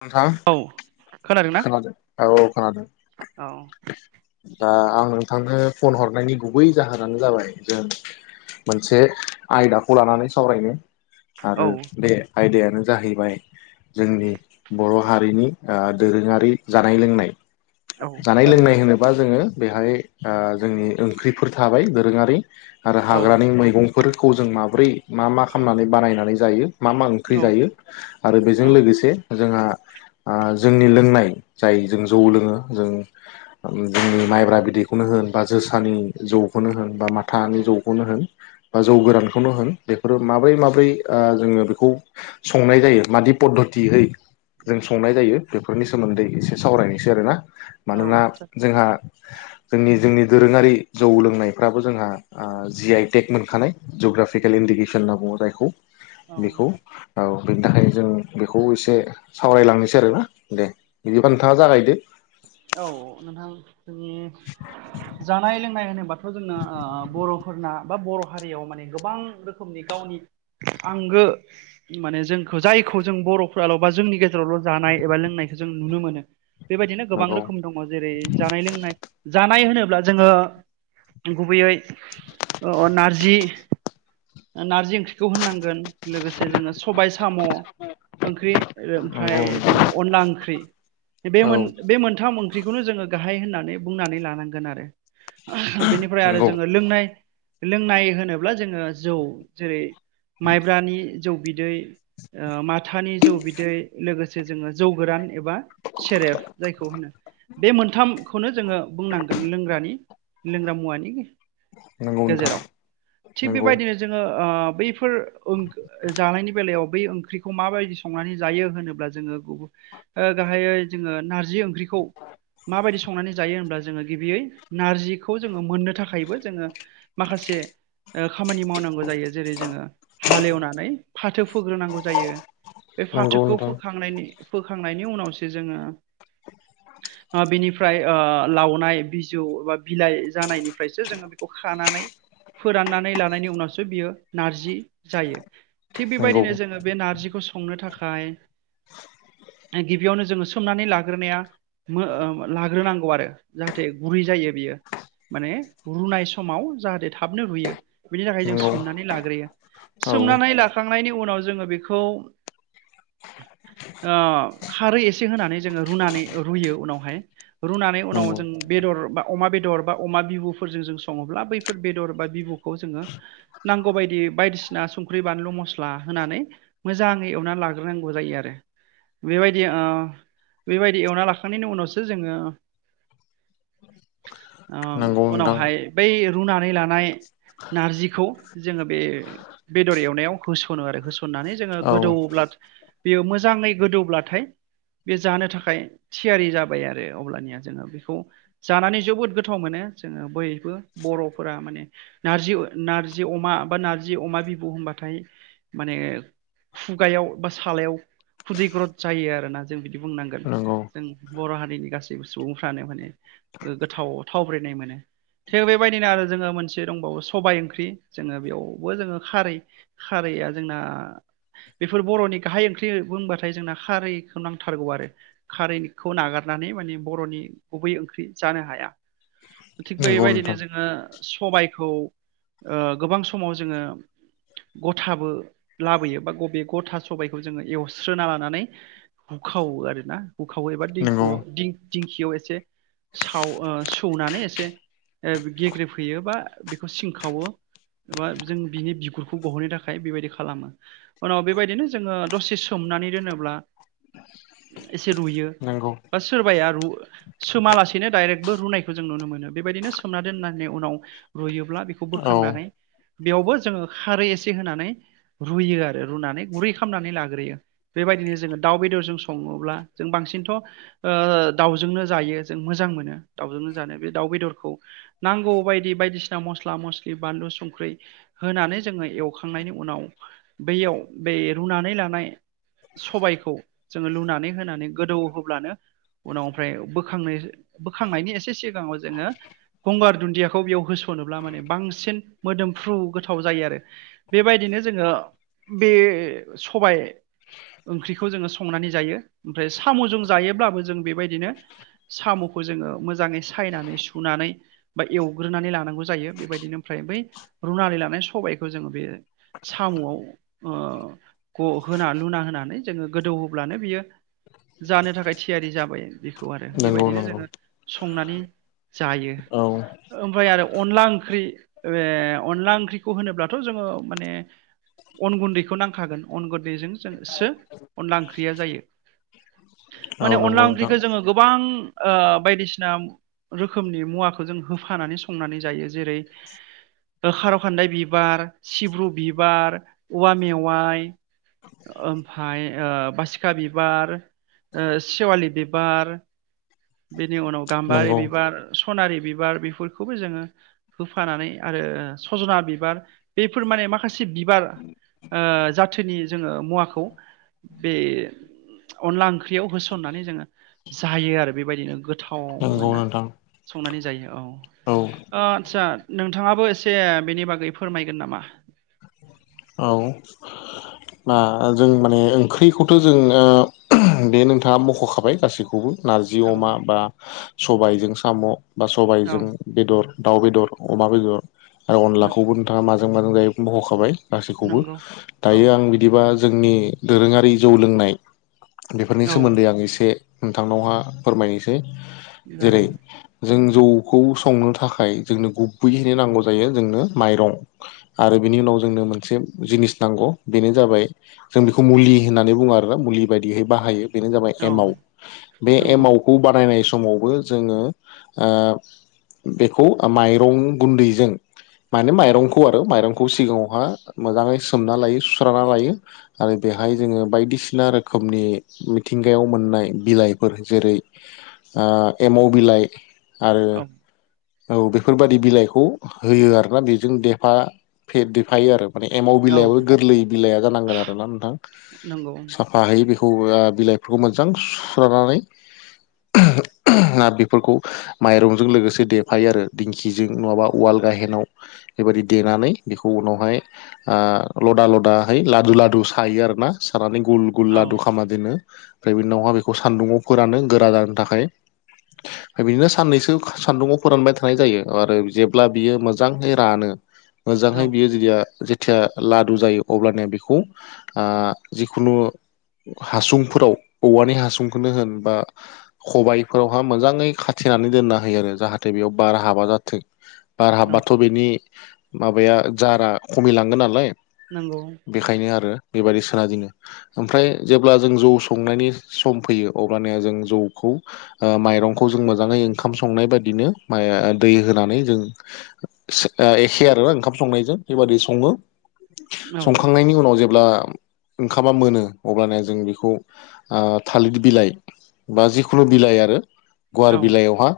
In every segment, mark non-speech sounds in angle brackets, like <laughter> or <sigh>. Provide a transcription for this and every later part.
नोंथां औ खोनादोंना खोनादों औ खोनादों औ ओ आं नोंथांनो फन हरनायनि गुबै जाहोनानो जाबाय जों मोनसे आयदाखौ लानानै सावरायनो आरो औ बे आयदायानो जाहैबाय जोंनि बर' हारिनि ओ दोरोङारि जानाय लोंनाय औ जानाय जागोन लोंनाय नोंथां होनोबा जोङो बेहाय ओ जोंनि ओंख्रिफोर थाबाय दोरोङारि आरो औ हाग्रानि मैगंफोरखौ जों माब्रै मा मा खालामनानै बानायनानै जायो। मा मा ओंख्रि औ जायो आरो बेजों लोगोसे जोंहा ओ जोंनि लोंनाय जाय जों जौ लोङो जों जोंनि माइब्रा बिदैखौनो होनबा जोसानि जौखौनो होनबा मा थानि औ जौखौनो होन बा जौ गोरानखौनो होन बेफोरो माबोरै माबोरै ओ जोङो बेखौ संनाय जायो मादि पद्धतयै जों संनाय जायो बेफोरनि सोमोन्दै एसे सावरायनायसै आरोना औ मानोना जोंहा जोंनि जोंनि दोरोङारि जौ लोंनायफ्राबो जोंहा ओ जि आइ टेक मोनखानाय जग्राफिकेल इन्डिकेसन होनना बुङो जायखौ औ बेखौ औ बेनि थाखाय जों बेखौ एसे सावरायलांनोसै आरोना दे बिदिबा नोंथाङा जागायदो औ नोंथां जोंनि जानाय लोंनाय होनोब्ला थ' जोंना ओ बर'फोरना बा बर' हारियाव माने गोबां रोखोमनि गावनि आंगो माने जोंखौ जायखौ जों बर'फ्राल' बा जोंनि गेज जेरावल' जानाय एबा लोंनायखौ जों नुनो मोनो बेबायदिनो गोबां नंगौ रोखोम दङ जेरै जानाय लोंनाय जानाय होनोब्ला जोङो गुबैयै ओ अ नारजि नारजि ओंख्रि खौ होननांगोन लोगोसे जोङो सबाय साम' ओंख्रि ओ ओमफ्राय नंगौ जोङो अनला ओंख्रि बे औ मोन बे मोनथाम ओंख्रिखौनो जोङो गाहाय होननानै बुंनानै लानांगोन आरो <unintelligible> बेनिफ्राय आरो नंगौ जोङो लोंनाय लोंनाय होनोब्ला जोङो जौ जेरै माइब्रानि जौ बिदै ओ माथानि जौ बिदै लोगोसे जोङो जौ गोरान एबा सेरेफ जायखौ होनो बे मोनथामखौनो जोङो बुंनांगोन लोंग्रानि लोंग्रा मुवानि नोंगौ नोंथां गेजेराव थिग नंगौ बेबायदिनो जोङो ओ बैफोर ओं ओ जानायनि बेलायाव बै ओंख्रि खौ माबायदि संनानै जायो होनोब्ला जोङो गुब ओ गाहायै जोङो नारजि ओंख्रिखौ माबायदि संनानै जायो होनब्ला जोङो गिबियै नारजिखौ जोङो मोननो थाखायबो जोङो माखासे ओ खामानि मावनांगौ जायो जेरै जोङो हालेवनानै फाथो फोग्रोनांगौ जायो। बे नंगौ फाथोखौ नोंथां फोखांनायनि फोखांनायनि उनावसो जोङो <inaudible> ओ बेनिफ्राय ओ लावनाय बिजौ बा बिलाइ जानायनिफ्रायसो जोङो बिखौ खानानै फोराननानै लानायनि उनावसो बियो नारजि जायो थिग नंगौ बेबायदिनो जोङो बे नारजिखौ संनो थाखाय ओ गिबियावनो जोङो सोमनानै लाग्रोनाया मो ओ लाग्रोनांगौ आरो जाहाथे गुरै जायो बियो माने रुनाय समाव जाहाथे थाबनो रुयो बिनि थाखाय जों नंगौ सोमनानै लाग्रोयो औ सोमनानै लाखांनायनि उनाव जोङो बेखौ ओ खारै एसे होनानै जोङो रुनानै रुयो उनावहाय रुनानै उनाव नंगौ जों बेदर बा अमा बेदर बा अमा बिबुफोरजों जों सङोब्ला बैफोर बेदर बा बिबु खौ जोङो नांगौ बायदियै बायदिसिना संख्रि, बानलु, मस्ला होनानै मोजाङै एवनानो लाग्रोनांगौ जायो आरो बेबायदि ओ दि एवना लाखांनायनि उनावसो जोङो ओम नंगौ नोंथां उनावहाय बै रुनानै लानाय नारजिखौ जोङो बे बेदर एवनायाव होसनो आरो होसननानै जोङो औ गोदौब्ला बेयो मोजाङै गोदौब्लाथाय बे जानो थाखाय थियारि जाबाय आरो अब्लानिया जोङो बेखौ जानानै जोबोद गोथाव मोनो जोङो बयबो बर'फोरा माने नारजि ओ नारजि अमा बा नारजि अमा बिबौ होनबाथाय माने खुगायाव बा सालायाव खुदैग्रद जायो आरोना जों बिदि बुंनांगोन नंगौ जों बर' हारिनि गासैबो सुबुंफ्रानो माने ओ गोथाव थावब्रनाय मोनो थे बेबायदिनो आरो जोङो मोनसे दंबावो सबाय ओंख्रि जोङो बेयावबो जोङो खारै खारैया जोंना बेफोर बर'नि गाहाय ओंख्रि बुंबाथाय जोंना खारैखौ नांथारगौ आरो खारैखौ नागारनानै माने बर'नि गुबै ओंख्रि जानो हाया थिग नंगौ बेबायदिनो नोंथां जोङो सबायखौ ओ गोबां समाव जोङो गथाबो लाबोयो बा बबे गथा सबायखौ जोङो एवस्रोना लानानै हुखावो आरो ना हुखावो एबा नंगौ दिंखौआव दिं- दिंखियाव एसे साव ओ सौनानै एसे ओ गेग्रेबहैयो बा बेखौ सिं खावो एबा जों बिनि बिगुरखौ गहोनो थाखाय बेबायदि खालामो उनाव बेबायदिनो जोङो दसे सोमनानै दोनोब्ला एसे रुयो नंगौ बा सोरबाया रु सोमालासेनो दाइरेकबो रुनायखौ जों नुनो मोनो बेबायदिनो सोमना दोननायनि उनाव। रुयोब्ला बेखौ औ बोखांनानै बेयावबो जोङो खारै एसे होनानै रुयो आरो रुनानै गुरै खालामनानै लाग्रोयो बेबायदिनो जोङो दाउ बेदरजों सङोब्ला जों बांसिनथ' ओ दाउजोंनो जायो जों मोजां मोनो दाउजोंनो जानो बे दाउ बेदरखौ नांगौ बायदि बायदिसिना मस्ला मस्लि बानलु संख्रि होनानै जोङो एवखांनायनि उनाव बैयाव बै रुनानै लानाय सबायखौ जोङो लुनानै होनानै गोदौ होब्लानो उनाव ओमफ्राय बोखांनाय बोखांनायनि एसे सिगाङाव जोङो गंगार दुन्दियाखौ बेयाव होस'नोब्ला माने बांसिन मोदोमफ्रु गोथाव जायो आरो। बेबायदिनो जोङो बे सबाय ओंख्रिखौ जोङो संनानै जायो ओमफ्राय साम'जों जायोब्लाबो जों बेबायदिनो साम'खौ जोङो मोजाङै सायनानै सुनानै बा एवग्रोनानै लानांगौ जायो बेबायदिनो ओमफ्राय बै रुनानै लानाय सबायखौ जोङो बे साम'आव ओ ग होना लुना होनानै जोङो गोदौ होब्लानो बियो जानो थाखाय थियारि जाबाय बेखौ आरो नंगौ बेबायदिनो नंगौ जोङो संनानै जायो औ ओमफ्राय आरो अनला ओंख्रि ए अनला ओंख्रिखौ होनोब्लाथ' जोङो माने अन गुन्दैखौ नांखागोन अन गुन्दैजों जोंसो अनला ओंख्रिया जायो। औ माने नंगौ अनला नोंथां ओंख्रिखौ जोङो गोबां ओ बायदिसिना रोखोमनि मुवाखौ जों होफानानै संनानै जायो जेरै ओ खार' खान्दाय बिबार सिब्रु बिबार औवा मेवाइ ओमफ्राय ओ बासिखा बिबार ओ सेवालि बिबार। बिनि उनाव गाम्बारि नंगौ बिबार सनारि बिबार बेफोरखौबो जोङो होफानानै आरो सजना बिबार बेफोर माने माखासे बिबार ओ जाथोनि जोङो मुवाखौ बे अनला ओंख्रियाव होसननानै जोङो जायो आरो बेबायदिनो गोथाव नंगौ मोनो। नोंथां संनानै जायो औ। अ आदसा नोंथाङाबो एसे बेनि बागै फोरमायगोन नामा? औ। बा जों माने ओंख्रिखौथ' जों ओ बे नोंथाङा मख'खाबाय गासैखौबो। नारजि औ अमा बा सबायजों साम' बा औ सबायजों बेदर दाउ बेदर अमा बेदर आरो अनलाखौबो नंगौ नोंथाङा माजों माजों जायो मख'खाबाय। गासैखौबो नंगौ औ दायो आं बिदिबा जोंनि दोरोङारि जौ लोंनाय बेफोरनि औ सोमोन्दै आं एसे नोंथांनावहा फोरमायनोसै जेरै जागोन जों जौखौ संनो थाखाय जोंनो गुबैहैनो नांगौ जायो जोंनो माइरं। आरो बिनि उनाव जोंनो मोनसे जिनिस नांगौ बेनो जाबाय जों बेखौ मुलि होननानै बुङो आरोना मुलि बायदियै बाहायो। बेनो जाबाय औ एमाव बे नंगौ एमावखौ बानायनाय समावबो जोङो ओ बेखौ ओ माइरं गुन्दैजों माने माइरंखौ आरो माइरंखौ सिगाङावहा मोजाङै सोमना लायो सुस्राना लायो। आरो बेहाय जोङो बायदिसिना रोखोमनि मिथिंगायाव मोननाय बिलाइफोर जेरै ओ एमाव बिलाइ। आरो औ औ बेफोरबादि बिलाइखौ होयो आरोना बेजों देफा फे देफायो आरो। माने एमाव औ बिलाइयाबो गोरलै बिलाइआ जानांगोन आरोना नोंथां नंगौ सा फाहैयो बेखौ ओ बिलाइफोरखौ मोजां सुस्रानानै आ बेफोरखौ माइरंजों लोगोसे देफायो आरो। खिजों नङाबा उवाल गाहेनाव बेबायदि देनानै बेखौ उनावहाय लदा लदा लादु लादु सायो आरोना सानानै गुल गुल औ लादु खामा बिदिनो ओमफ्राय बे उनावहा बेखौ सान्दुङाव फोरानो गोरा जानो थाखाय। बिदिनो साननैसो सान्दुंङाव फोरानबाय थानाय जायो आरो जेब्ला बियो मोजाङै रानो मोजांहै औ बियो जुदिया जेथिया लादु जायो अब्लानिया बेखौ जिखुनु हासुंफोराव औवानि हासुंखौनो होन बा खबाइफोरावहा मोजाङै खाथेनानै दोनना होयो आरो जाहाथे बेयाव बार हाबा जाथों बार औ हाबबाथ' बेनि माबाया जारा खमिलांगोन नालाय नंगौ बेखायनो आरो बेबायदि सोना जोङो ओमफ्राय जेब्ला जों जौ संनायनि सम फैयो अब्लानाया जों जौखौ माइरंखौ जों मोजाङै ओंखाम संनाय बायदिनो मा दै होनानै जों एखे आरोना ओंखाम संनायजों बेबादि सङो औ संखांनायनि उनाव जेब्ला ओंखामा मोनो अब्लाना जों बेखौ थालिर बिलाइ बा जिखुनु बिलाइ आरो गुवार औ बिलाइयावहा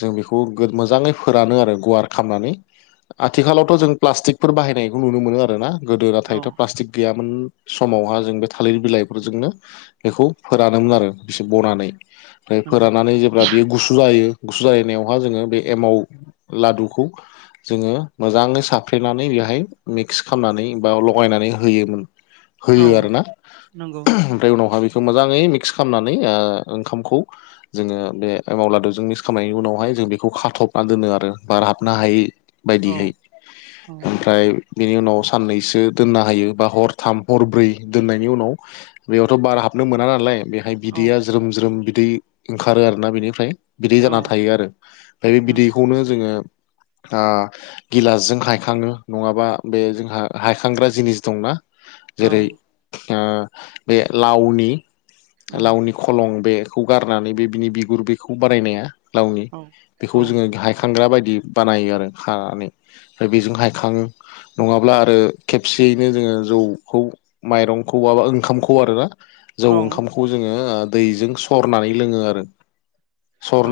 जों बेखौ मोजाङै फोरानो आरो गुवार खालामनानै आथिखालावथ' जों प्लास्टिकफोर बाहायनायखौ नुनो मोनो आरोना गोदो औ नाथायथ' प्लास्टिक गैयामोन समावहा जों बे थालिर बिलाइफोरजोंनो बेखौ फोरानोमोन आरो बेसे बनानै ओमफ्राय नंगौ फोराननानै जेब्ला बियो गुसु जायो गुसु जालायनायावहा जोङो बे एमाव लादुखौ जोङो मोजाङै साफ्रेनानै बेहाय मिक्स खालामनानै बा लगायनानै होयोमोन औ होयो आरोना। नंगौ ओमफ्राय उनावहा बेखौ मोजाङै मिक्स खालामनानै ओंखामखौ जोङो बे एमाव लादुजों मिक्स खालामनायनि उनावहाय जों बेखौ खाथबना दोनो आरो बार हाबनो हायै औ बायदिहै औ ओमफ्राय बिनि उनाव साननै दोननो हायो बा हरथाम हरब्रै दोननायनि उनाव बेयावथ' बारा हाबनो मोना नालाय बेखाय औ बिदैया ज्रोम ज्रोम बिदै ओंखारो आरोना बिनिफ्राय। बिदै औ जाना थायो आरो ओमफ्राय बे नंगौ बिदैखौनो जोङो गिलासजों हायखाङो नङाबा बे जोंहा हायखांग्रा जिनिस दंना औ जेरै बे लावनि औ लावनि खलं बेखौ गारनानै बे बिनि बिगुर बेखौ बारायनाया लावनि बेखौ औ औ जोङो गाहाय हायखांग्रा बायदि बानायो आरो खानानै ओमफ्राय बेजों हायखाङो नङाब्ला आरो खेबसेयैनो जोङो जौखौ माइरंखौ बाबा ओंखामखौ आरोना जौ औ ओंखाम खौ जोङो दैजों सरनानै लोङो आरो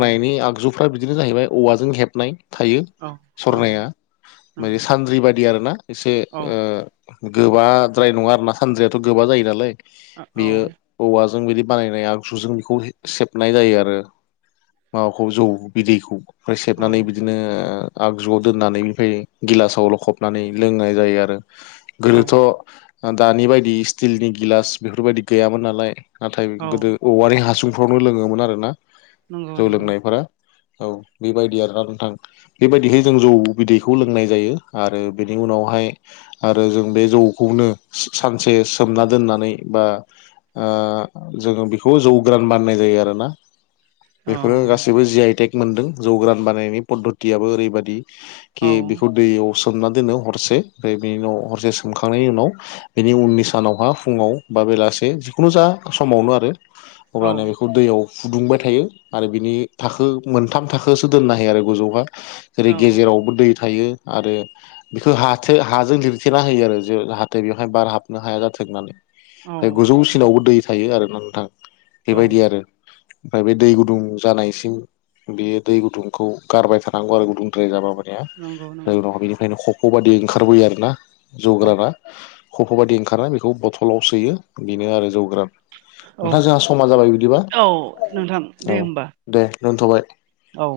औ आगजु फ्रा बिदिनो जाहैबाय औवाजों हेबनाय थायो औ औ सरनाया नंगौ ओ सानद्रि बादि आरोना एसे औ ओ गोबाद्राय नङा आरोना सानद्रियाथ' गोबा जायो नालाय औ बेयो औवाजों बिदि बानायनाय आगजुजों बेखौ सेबनाय जायो आरो। माबाखौ जौ बिदैखौ ओमफ्राय औ सेबनानै बिदिनो आगजुआव दोननानै ओमफ्राय गिलासाव लखबनानै लोंनाय जायो आरो आरो औ गोदोथ' दानि बायदि स्टिलनि गिलास बेफोरबायदि गैयामोन नालाय नाथाय औ गोदो औवानि हासुंफ्रावनो लोङोमोन आरोना नंगौ जौ नंगौ लोंनायफोरा औ बेबायदि आरोना नोंथां बेबायदिहै जों जौ बिदैखौ लोंनाय जायो आरो बेनि उनावहाय आरो जों बे जौखौनो सानसे सोमना दोननानै बा जोङो बेखौ जौगोरान मानिनाय जायो आरोना। औ बेफोरो गासैबो जि आइ टेक मोनदों जौ गोरान बानायनाय पद्धतयाबो ओरैबादि खि औ बेखौ दैयाव सोमना दोनो हरसे ओमफ्राय बेनि उनाव हरसे सोमखांनायनि उनाव बेनि उननि सानावहा फुङाव बा बेलासे जिखुनु जा समावनो आरो औ अब्लानो बेखौ दैयाव फुदुंबाय थायो आरो बिनि थाखो मोनथाम थाखोसो दोननो हायो आरो गोजौआवहा। जेरै औ गेजेरावबो दै थायो आरो बेखौ हा थो हाजों लिरथेना होयो आरो जे जाहाथे बेवहाय बार हाबनो हाया जाथों होननानै। औ ओमफ्राय नंगौ गोजौसिनावबो दै थायो आरोना नोंथां औ बेबायदि आरो ओमफ्राय बे दै गुदुं जानायसिम बेयो दै गुदुंखौ गारबाय थानांगौ आरो गुदुंद्राय जाबा ओमफ्राय नंगौ नंगौ उनाव बेनिखायनो खफ' बायदि ओंखारबोयो आरोना जौ औ गोराना‌ खफ' बायदि ओंखारनाय बेखौ बथलाव सोयो बेनो आरो जौ गोरान। औ नोंथां जोंहा समा जाबाय बिदिबा औ नोंथां औ दे होमबा दे दोनथ'बाय। औ।